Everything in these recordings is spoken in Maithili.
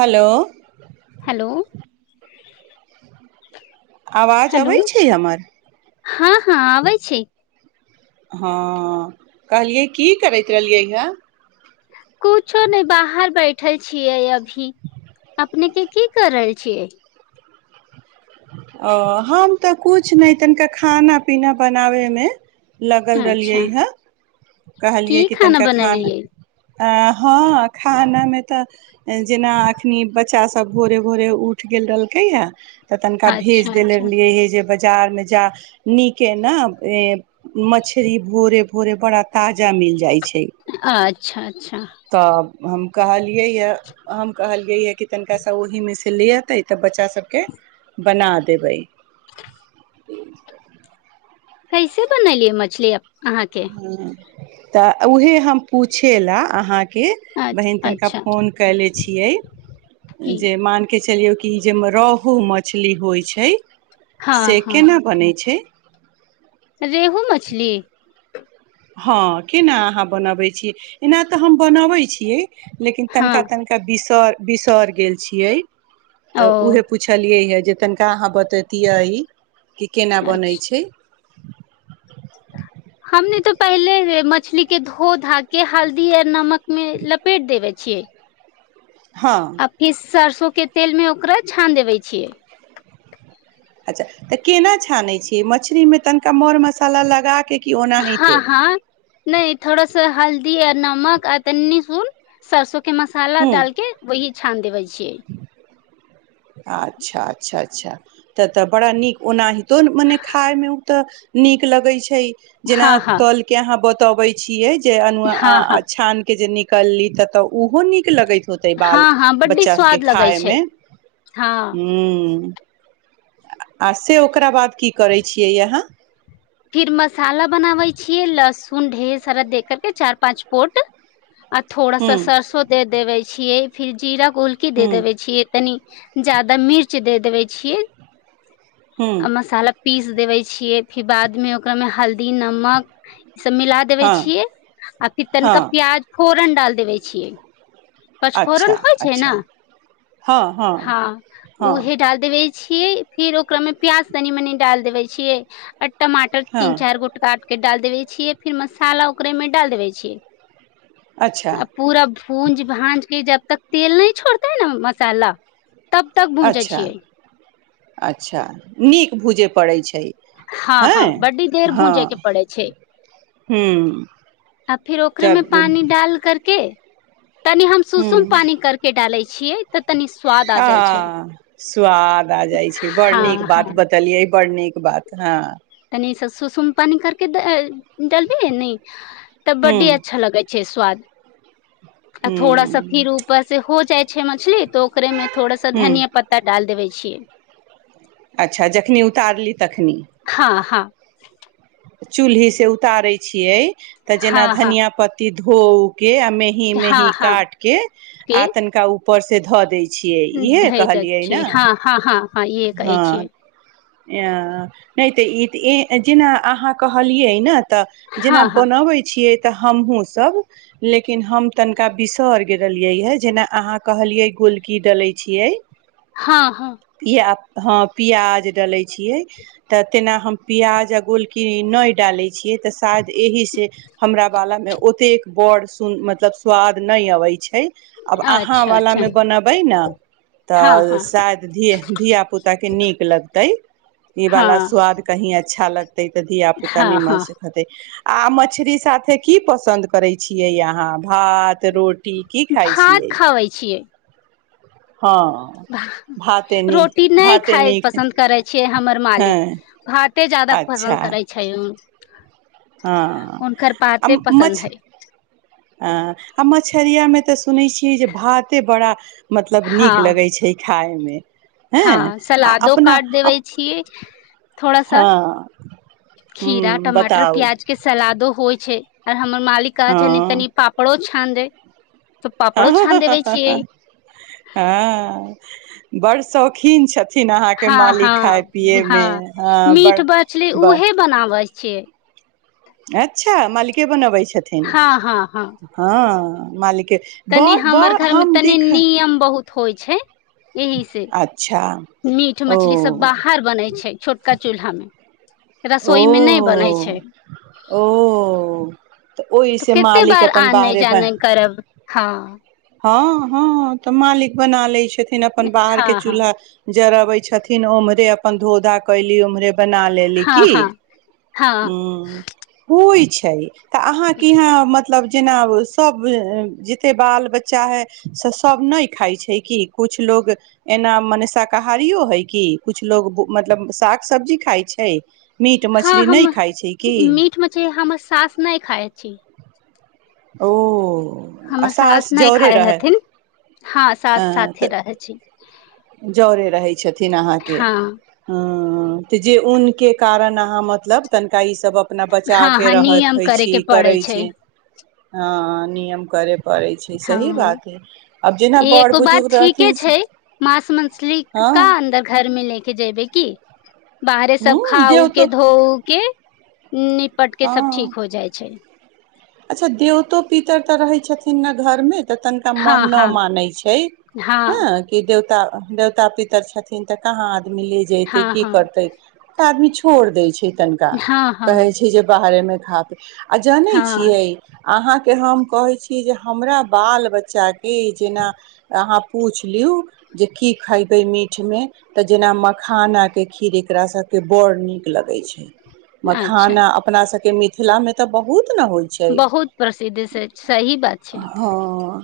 हेलो हेलो आवाज हेलो अबैत छै हमर हँ हँ आबै छै हँ कहलियै की करैत रहलियै हे कु छ नहि बाहर बै बैठल छियै अभी अपने के की कर रहल छियै आ हम तऽ किछु नहि तनिका खाना पीना बनाबयमे लगल रहलियै अच्छा हँ की कहलियै कि खाना तनिका खान बनेलियै हँ खानामे तऽ जेना एखन बच्चासभ भोरे भोरे उठि गेल रहलकैए तऽ तनिका भेज अच्छा देेले अच्छा रहलियै हे जे बाजार में जा नीके न मछरी भोरे भोरे बड़ा ताजा मिल जाय छै छै अच्छा अच्छा त कहलहि हम कहलियैै कि तनिका सा ओहिमे से से ले अतै तऽ बच्चा सभके बना देबै [inaudible] कैसे बनैलिऐ मछली अहाकेे हँ तऽ उएहे हम पूछे लए अहाँके बहिन अच्छा तनका अच्छा फोन कैले छियै की जे मान के चलियौ कि जाहिमे रोहहु मछली होइ छै हँ से हँ केना बनैत छै रेहू मछली हँ केना अहाँ बनबै छीियै एना तऽ हम बनबै छियै लेकिन हँ तनिका तनिका बिसर बिसर गेल छियै ओ तऽ उहे पुछलियै हे जे तनिका अहाँ बतैतियै कि केना बनै छै हम ने तऽ पहिले मछली के धो धा के हल्दी यर नमक मे लपेट देबय छियै हँ अफिस सरसो के तेल में ओकरा छान देबे छियै अच्छा तऽ केना छानैत छियै मछरीमे तनिका मर मसाला लगाऽ के कि हँ ओनाहिते हँ नहि थोड़सा हल् दी आ नमक आ तनी सुन सरसो के मसाला हूँ डालके वही छान देबै छियै अच्छा अच्छा अच्छा तऽ तऽ बड़ा नीक ओनाहितो मने खायमे ओ तऽ नीक लगै छै जेना हँ हँ तलके अहाँ ब बतबै छियै जे अनु हँ हँ छान के जे नीक कलली त तऽ ओहो नीक लगय होतै बाल हँ हँ बच्चा सभकेँ खायमे हाँ हूँ आ से ओकरा बाद की करै छियै य अहाँ फिर मसाला बनाबै छियै लहसुन ढेर सारा दे करके चार पाँच पोट आ थोड़ा हूँ सा सरसों दे देवे छीयै फिर जीरा गोलकी दे हूँ देबे छीयै तनी जादा मिर्च दे देबै छियै हूँ आ मसाला पीस देबे छियै फेर बाद मे ओकरामे हल्दी नमक ई सब मिला देवे हँ छियै आ फिर तनिका हँ प्याज फोरन डाल देबै छियै अच्छा पचफोरन होइ छै ने अच्छा हँ हँ उहे डाल देबै छियै फिर ओकरामे प्याज तनी मनि डालि देबै छियै आ ट टमाटर तीन हँ चार गोट काटके डाल देबे छियै फिर मसाला ओकरेमे डाल देबे छियै अच्छा आ पूरा भूंज भाँज के जब तक तेल नहि छोड़तै न मसाला तब तक पहुँचै अच्छा छियै अच्छा नीक भूजय पड़ैत छै हँ हँ बड्डी देर भूजै के पड़े छै हूँ आ फिर ओकरे मे तब पानी डाल करके तनी हम सुसुम हूँ पानी कर के डाले छी आ स्वाद आ जाइ छै बड़ नीक हँ हँ बात बतलियै बड़ नीक बात हँ नी स सुसम पानी करके जलबी न हूँ कबड्डी अच्छा लगे छै छै स्वाद आ हूँ थोड़ा सा हूँ फिर ऊपर से हो जाइ छै मछली तऽ ओकरे मे थोड़ा साा हूँ धनिया पता डाल देबे छियै अच्छा जखनि उतारली तखनि हँ हँ चूल्ही से उतारे छियै तऽ जेना हँ हँ धनिया पत्ती धो के आ मेहीं मेही हँ हँ काट के आ तनका ऊपर ऊपर से धऽ दै छै धै द छै हँ हँ हँ हँ इहे कहै हँ छियै नहि तऽ ई तऽ जेना अहाँ कहलियै ने तऽ हँ जेना हँ बनाबै छियै तऽ हमहूँ सब लेकिन हम तनिका बिसरि गेलियै ह जेना अहाँ कहलियै गोलकी डलै छियै हँ हँ पिया हँ प्याज डालै छियै तऽ तेना हम प्याज आओ गोलकिननी नहि डालै छियै तऽ शायद एहिसँ हमरा बालामे ओतेक बड़ सुन मतलब स्वाद नहि अबै छै आब हँ अहाँ अच्छा अच्छा वलामे बनबै ने हँ तऽ हँ शद ध धिया पुता के नीक लगते ई वाला हँ स्वाद कही अच्छा लगत तै तऽ धिया पुता हँ न मन हँ सिखतै आ मछरी साथे की पसन्द करे छियै अहाँ भात तऽ रोटी की खाइ भात छियै खाबै छियै हँ भाते नीक रोटी नहि भाते खााय नीक पसन्द करै छियै हमर हँ मालिक भ कते जादा अच्छा पसन्द करै छै उ हँ आ भाते पसन्द मछ हइ अ आ मछरियामे तऽ सुनै छियै जे भाते बड़ा मतलब हँ नीक लगै छै खायमे हँ आ सलादो अपना काट देबे छियै थोड़ा सा हँ खीरा ह टमाटर बताउ प्याज के सलादो होइ छै आर हमर मालिका छै तनी पापड़ो छाँन दे तऽ पापड़ो छान देबै छियै हँ हँ बड़ शौखीन छथि हँ हँ हँ हँ बड़ मीट बचलै बड़ उहे बनाबै छै अच्छा मालिके बनबै छथिन हँ हँ हँ मालिक तनि हमर घर मे तनि नियम बहुत होइ छै एहि से अच्छा मीट ओ मछली सब बाहर बनैछै छोटका चूल्हामे ओ रसोईमे नहि बनै छै ओ तऽ ओहिसँ कते मालिक बार अपन आनै बाहरे बन जानै करब हँ हँ हँ तऽ मालिक बना लै छथि न अपन बाहर हँ के हँ चुल्हा जरबै छथिन ओम्हरे अपन धोधा कइली ओम्हरे बना लेली हँ की हँ हँ हुं होइ छै छै तऽ अहाँ के यहाँ मतब मतलब जेना सभ जतेक बाल बच्चा हइ से सभ नहि खाइ छै कि किछु लोक एना मने शाकाहारिओ हइ कि किछु लोग मतलब साग सब्जी खाइ छै मीट हँ मछली नहि हम खाइ छै की मीट मछी हम सास नहि खाइ छी ओ आ हमर सास नहि जरे खााय रहै हेथिन हँ सास साथे रहै छी जरे रहैत छथिन अहाँके हँ हं हं त जे ऊन के कारण अहाँ मतलब तनिका ई सभ अपना हँ बचाके हँ नियम रहखै करे छी के पड़ै करै छै छी हँ नियम करे करै छै हँ सही बात हइ आब जेना बड़ बुजुर्ग रहथिन से मछलीक का अन्दर घर मे ले के जयबै की बाहरे ह सब खाउ देव तो के धो उ के निपट के सब हँ ठीक हो जाइ छै अच्छा देवतो पितर तऽ रहै छथिन न घरमे त तनका मन हँ न हँ मानै छै हँ हं कि देवतो त देवता पितर छथिन तऽ कहाँ मिलै जैतै हँ की हँ करतै तऽ आदमी छोड़ दै छै तनिका हँ कहै हँ छी जे बाहरेमे [unintelligible] आ जानै हँ छी अहाँके हम कहैत छी जे हमरा बाल बच्चाके जेना अहाँ पूछि लियौ जे की खयबै मीठमे तऽ जेना मखानाके खीर एकरासभके बड़ नीक लगैत छै अच्छा मखाना अपनास बके मिथिलामे त बहुत न होय बहुत प्रसिद्ध छै सही बात छै हँ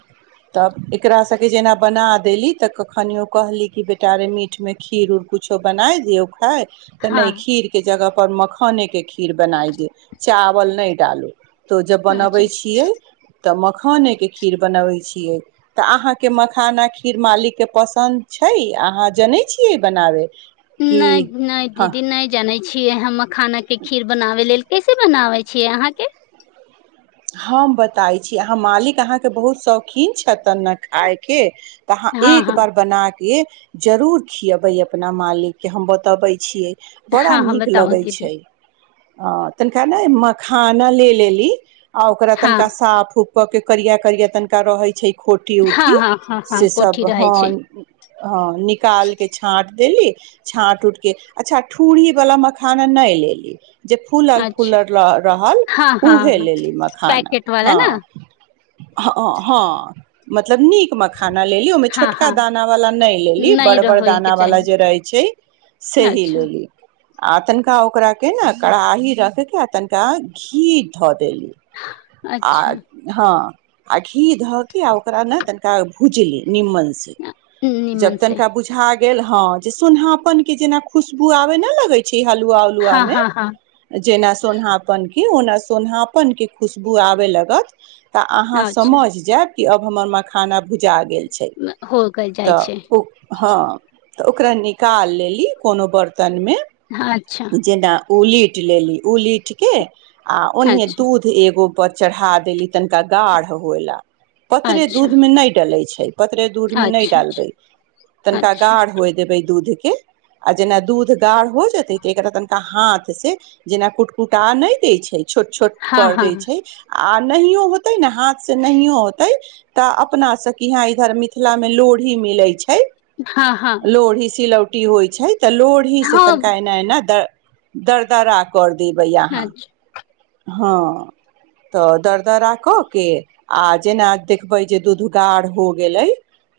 तब एकरा सबके जेना बना देली तऽ कखनियो कहली कि बेटा अरे मीटमे खीर उर किछो बनाय दियौ खाइत तऽ नहि हँ खीर के जगह पर मखाने के खीर बनाइ ग चावल नहि डालू तऽ जब अच्छा बनबै छियै तऽ मखानेके खीर बनबै छियै तऽ अहाँके मखाना खीर मालिकके पसन्द छै अहाँ जनैत छियै बनाबै नहि नहि दीदी नहि जनै छियै हम खाना के खीर बनाबे लेल कैसे बनाबै छियै अहाँके हम बताबै छी अहाँ मालिक अहाँके बहुत शौखीन छथिन ने खाायके तऽ अहाँ हँ एक हँ बार बनाके जरूर खियबै अपना मालिक के हम बतबे छीयै बड़ा हँ हँ नीक बताउ लगै दीदी छै आ तनिका ने मखाना ले लेली आ ओकरा हँ तनका साफ उफ कऽ के करिया करिया तनिका रहै छैय। खोटी हँ उठी हँ हँ हँ से सब कोठी रहै छै ह निकाल के छाट देली छाँट उटके अच्छा ठूरी वाला मखाना नहि लेली जे फूलल अच्छा फूलल रहल हँ हँ ऊहे हँ लेली म पैकेट वाला ने ह हँहां मत लब नीक मखाना लेली ओहिमे हँ छोटका हँ दानावलाा नहि लेली नहि बड़ बड़ रहयके चाही दानावला जे रहै छैय सेही अच्छा लेली आ तनिका ओकरा के ने कड़ाही रख क तनिका घी धऽ देली आ अच्छा हँ आ घी धऽ के आ ओकरा ने तनिका भूजली निम्मन से अ, जब नीमन से तनिका बुझा गेल ह जे सोनहपन के जेना खुशबू आबे न लगे छैय की हलुआ उलुआ हँ में हँ हँ ओना सोनापन के खुशबू आबै लागत तऽ अहाँ अच्छा समझि जाएब अब हमर माँखाना भुजा गेल छैय हो क जाइ छै तऽ ओ हँ तऽ ओकरा निकाल लेली कोनो बर्त तनमे हाँ, अच्छा जेना ओलीट लेली ओलीट कऽ आ ओनिये अच्छा दूध पर चढ़ा देेली तनिका गाढ़ हुए ला पतरे अच्छा दूध में न डले छैय पतरे दूध में न अच्छा अच्छा डालबय तनिका अच्छा गाढ़ होई देबय दूध के जेना दूध गाढ़ हो जेते त एकरा तनिका हाथ से जेना कुटकुटा नहि देै छैय छोट छोट हँ कर दै हँ छैय आ नहियो होते ने हाथ से नहियो होते तऽ अपना सब के यहा इधर मिथिला मे लोढ़ी मिले छैय। है हँ हँ लोढ़ी सीलौ की होइ छैय तऽ लोड़ही से हँ तनिका एना एना दरदरा कर द देबै अहाँ अच्छा हँ तऽ दरदरा कऽ केऽ आ जेना देखबै जे दूध गाढ़ हो गेलै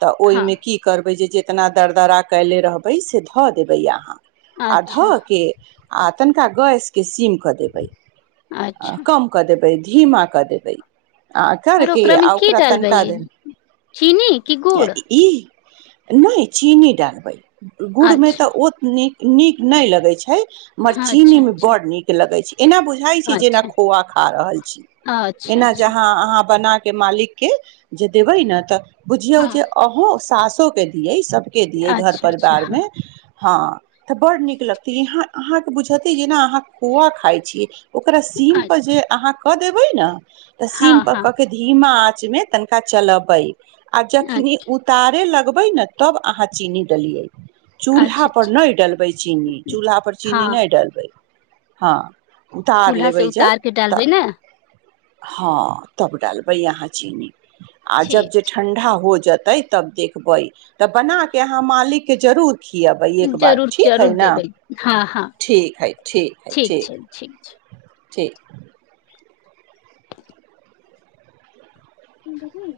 तऽ हँ ओहिमे की करबै जे जे कतना दरदरा कयले रहबै से धऽ देबै अहाँ आ अच्छा धऽ के आ तनिका गैसके सीम कऽ देबै। आ अच्छा कम क देब धीमा क देबै आ आर करके ओकरामे आ की ओकरा डालबै तनिका देल चीनी कि गुड़ ई नहि चीनी डालबै गुड़मे अच्छा तऽ ओ नीक नीक नहि लगै छैय हममर हाँ, अच्छा चीनी में अच्छा बड नीक लगै छैय एना बुझ जेना अच्छा खोआ खा रहल छी अच्छा एना जे अच्छा आहान आहान बना के मालिक के जे देबै ने तऽ बुझिय जे हँ आहू साासो के दियै सब के दियै घर अच्छा अच्छा परिवारमे हँ हँ तऽ बड़्ड नीक लगतय यहाँ अहाँके बुझते जेना अहाँ खोआ खाइ छीयै। ओकरा सीमपर जे अहाँ कऽ देबै ने तऽ सीम हँ पर हँ क के धीमा मे तनिका चलबै आ जखनी उतारे लग लबे ने तब अहाँ चीनी देलियै अच्छा अच्छा चूल्हापर ठीक नहि डलबै चीनी चूल्हापर चीनी हँ नहि डलबै हँ उतार चूल्हा से लेबै जब उतार के तऽ डालबै ने हँ तब डालबै अहाँ चीनी आ जब ठीक जे ठण्डा हो जेतै तब देखबै तऽ बना के अहाँ मालिक के जरूर खिबै छै, एक बार जरूर ठीक हइ जरूर न देबै हँ हँ ठीक हइ ठीक हइ ठीक [inaudible] छ ह बढ़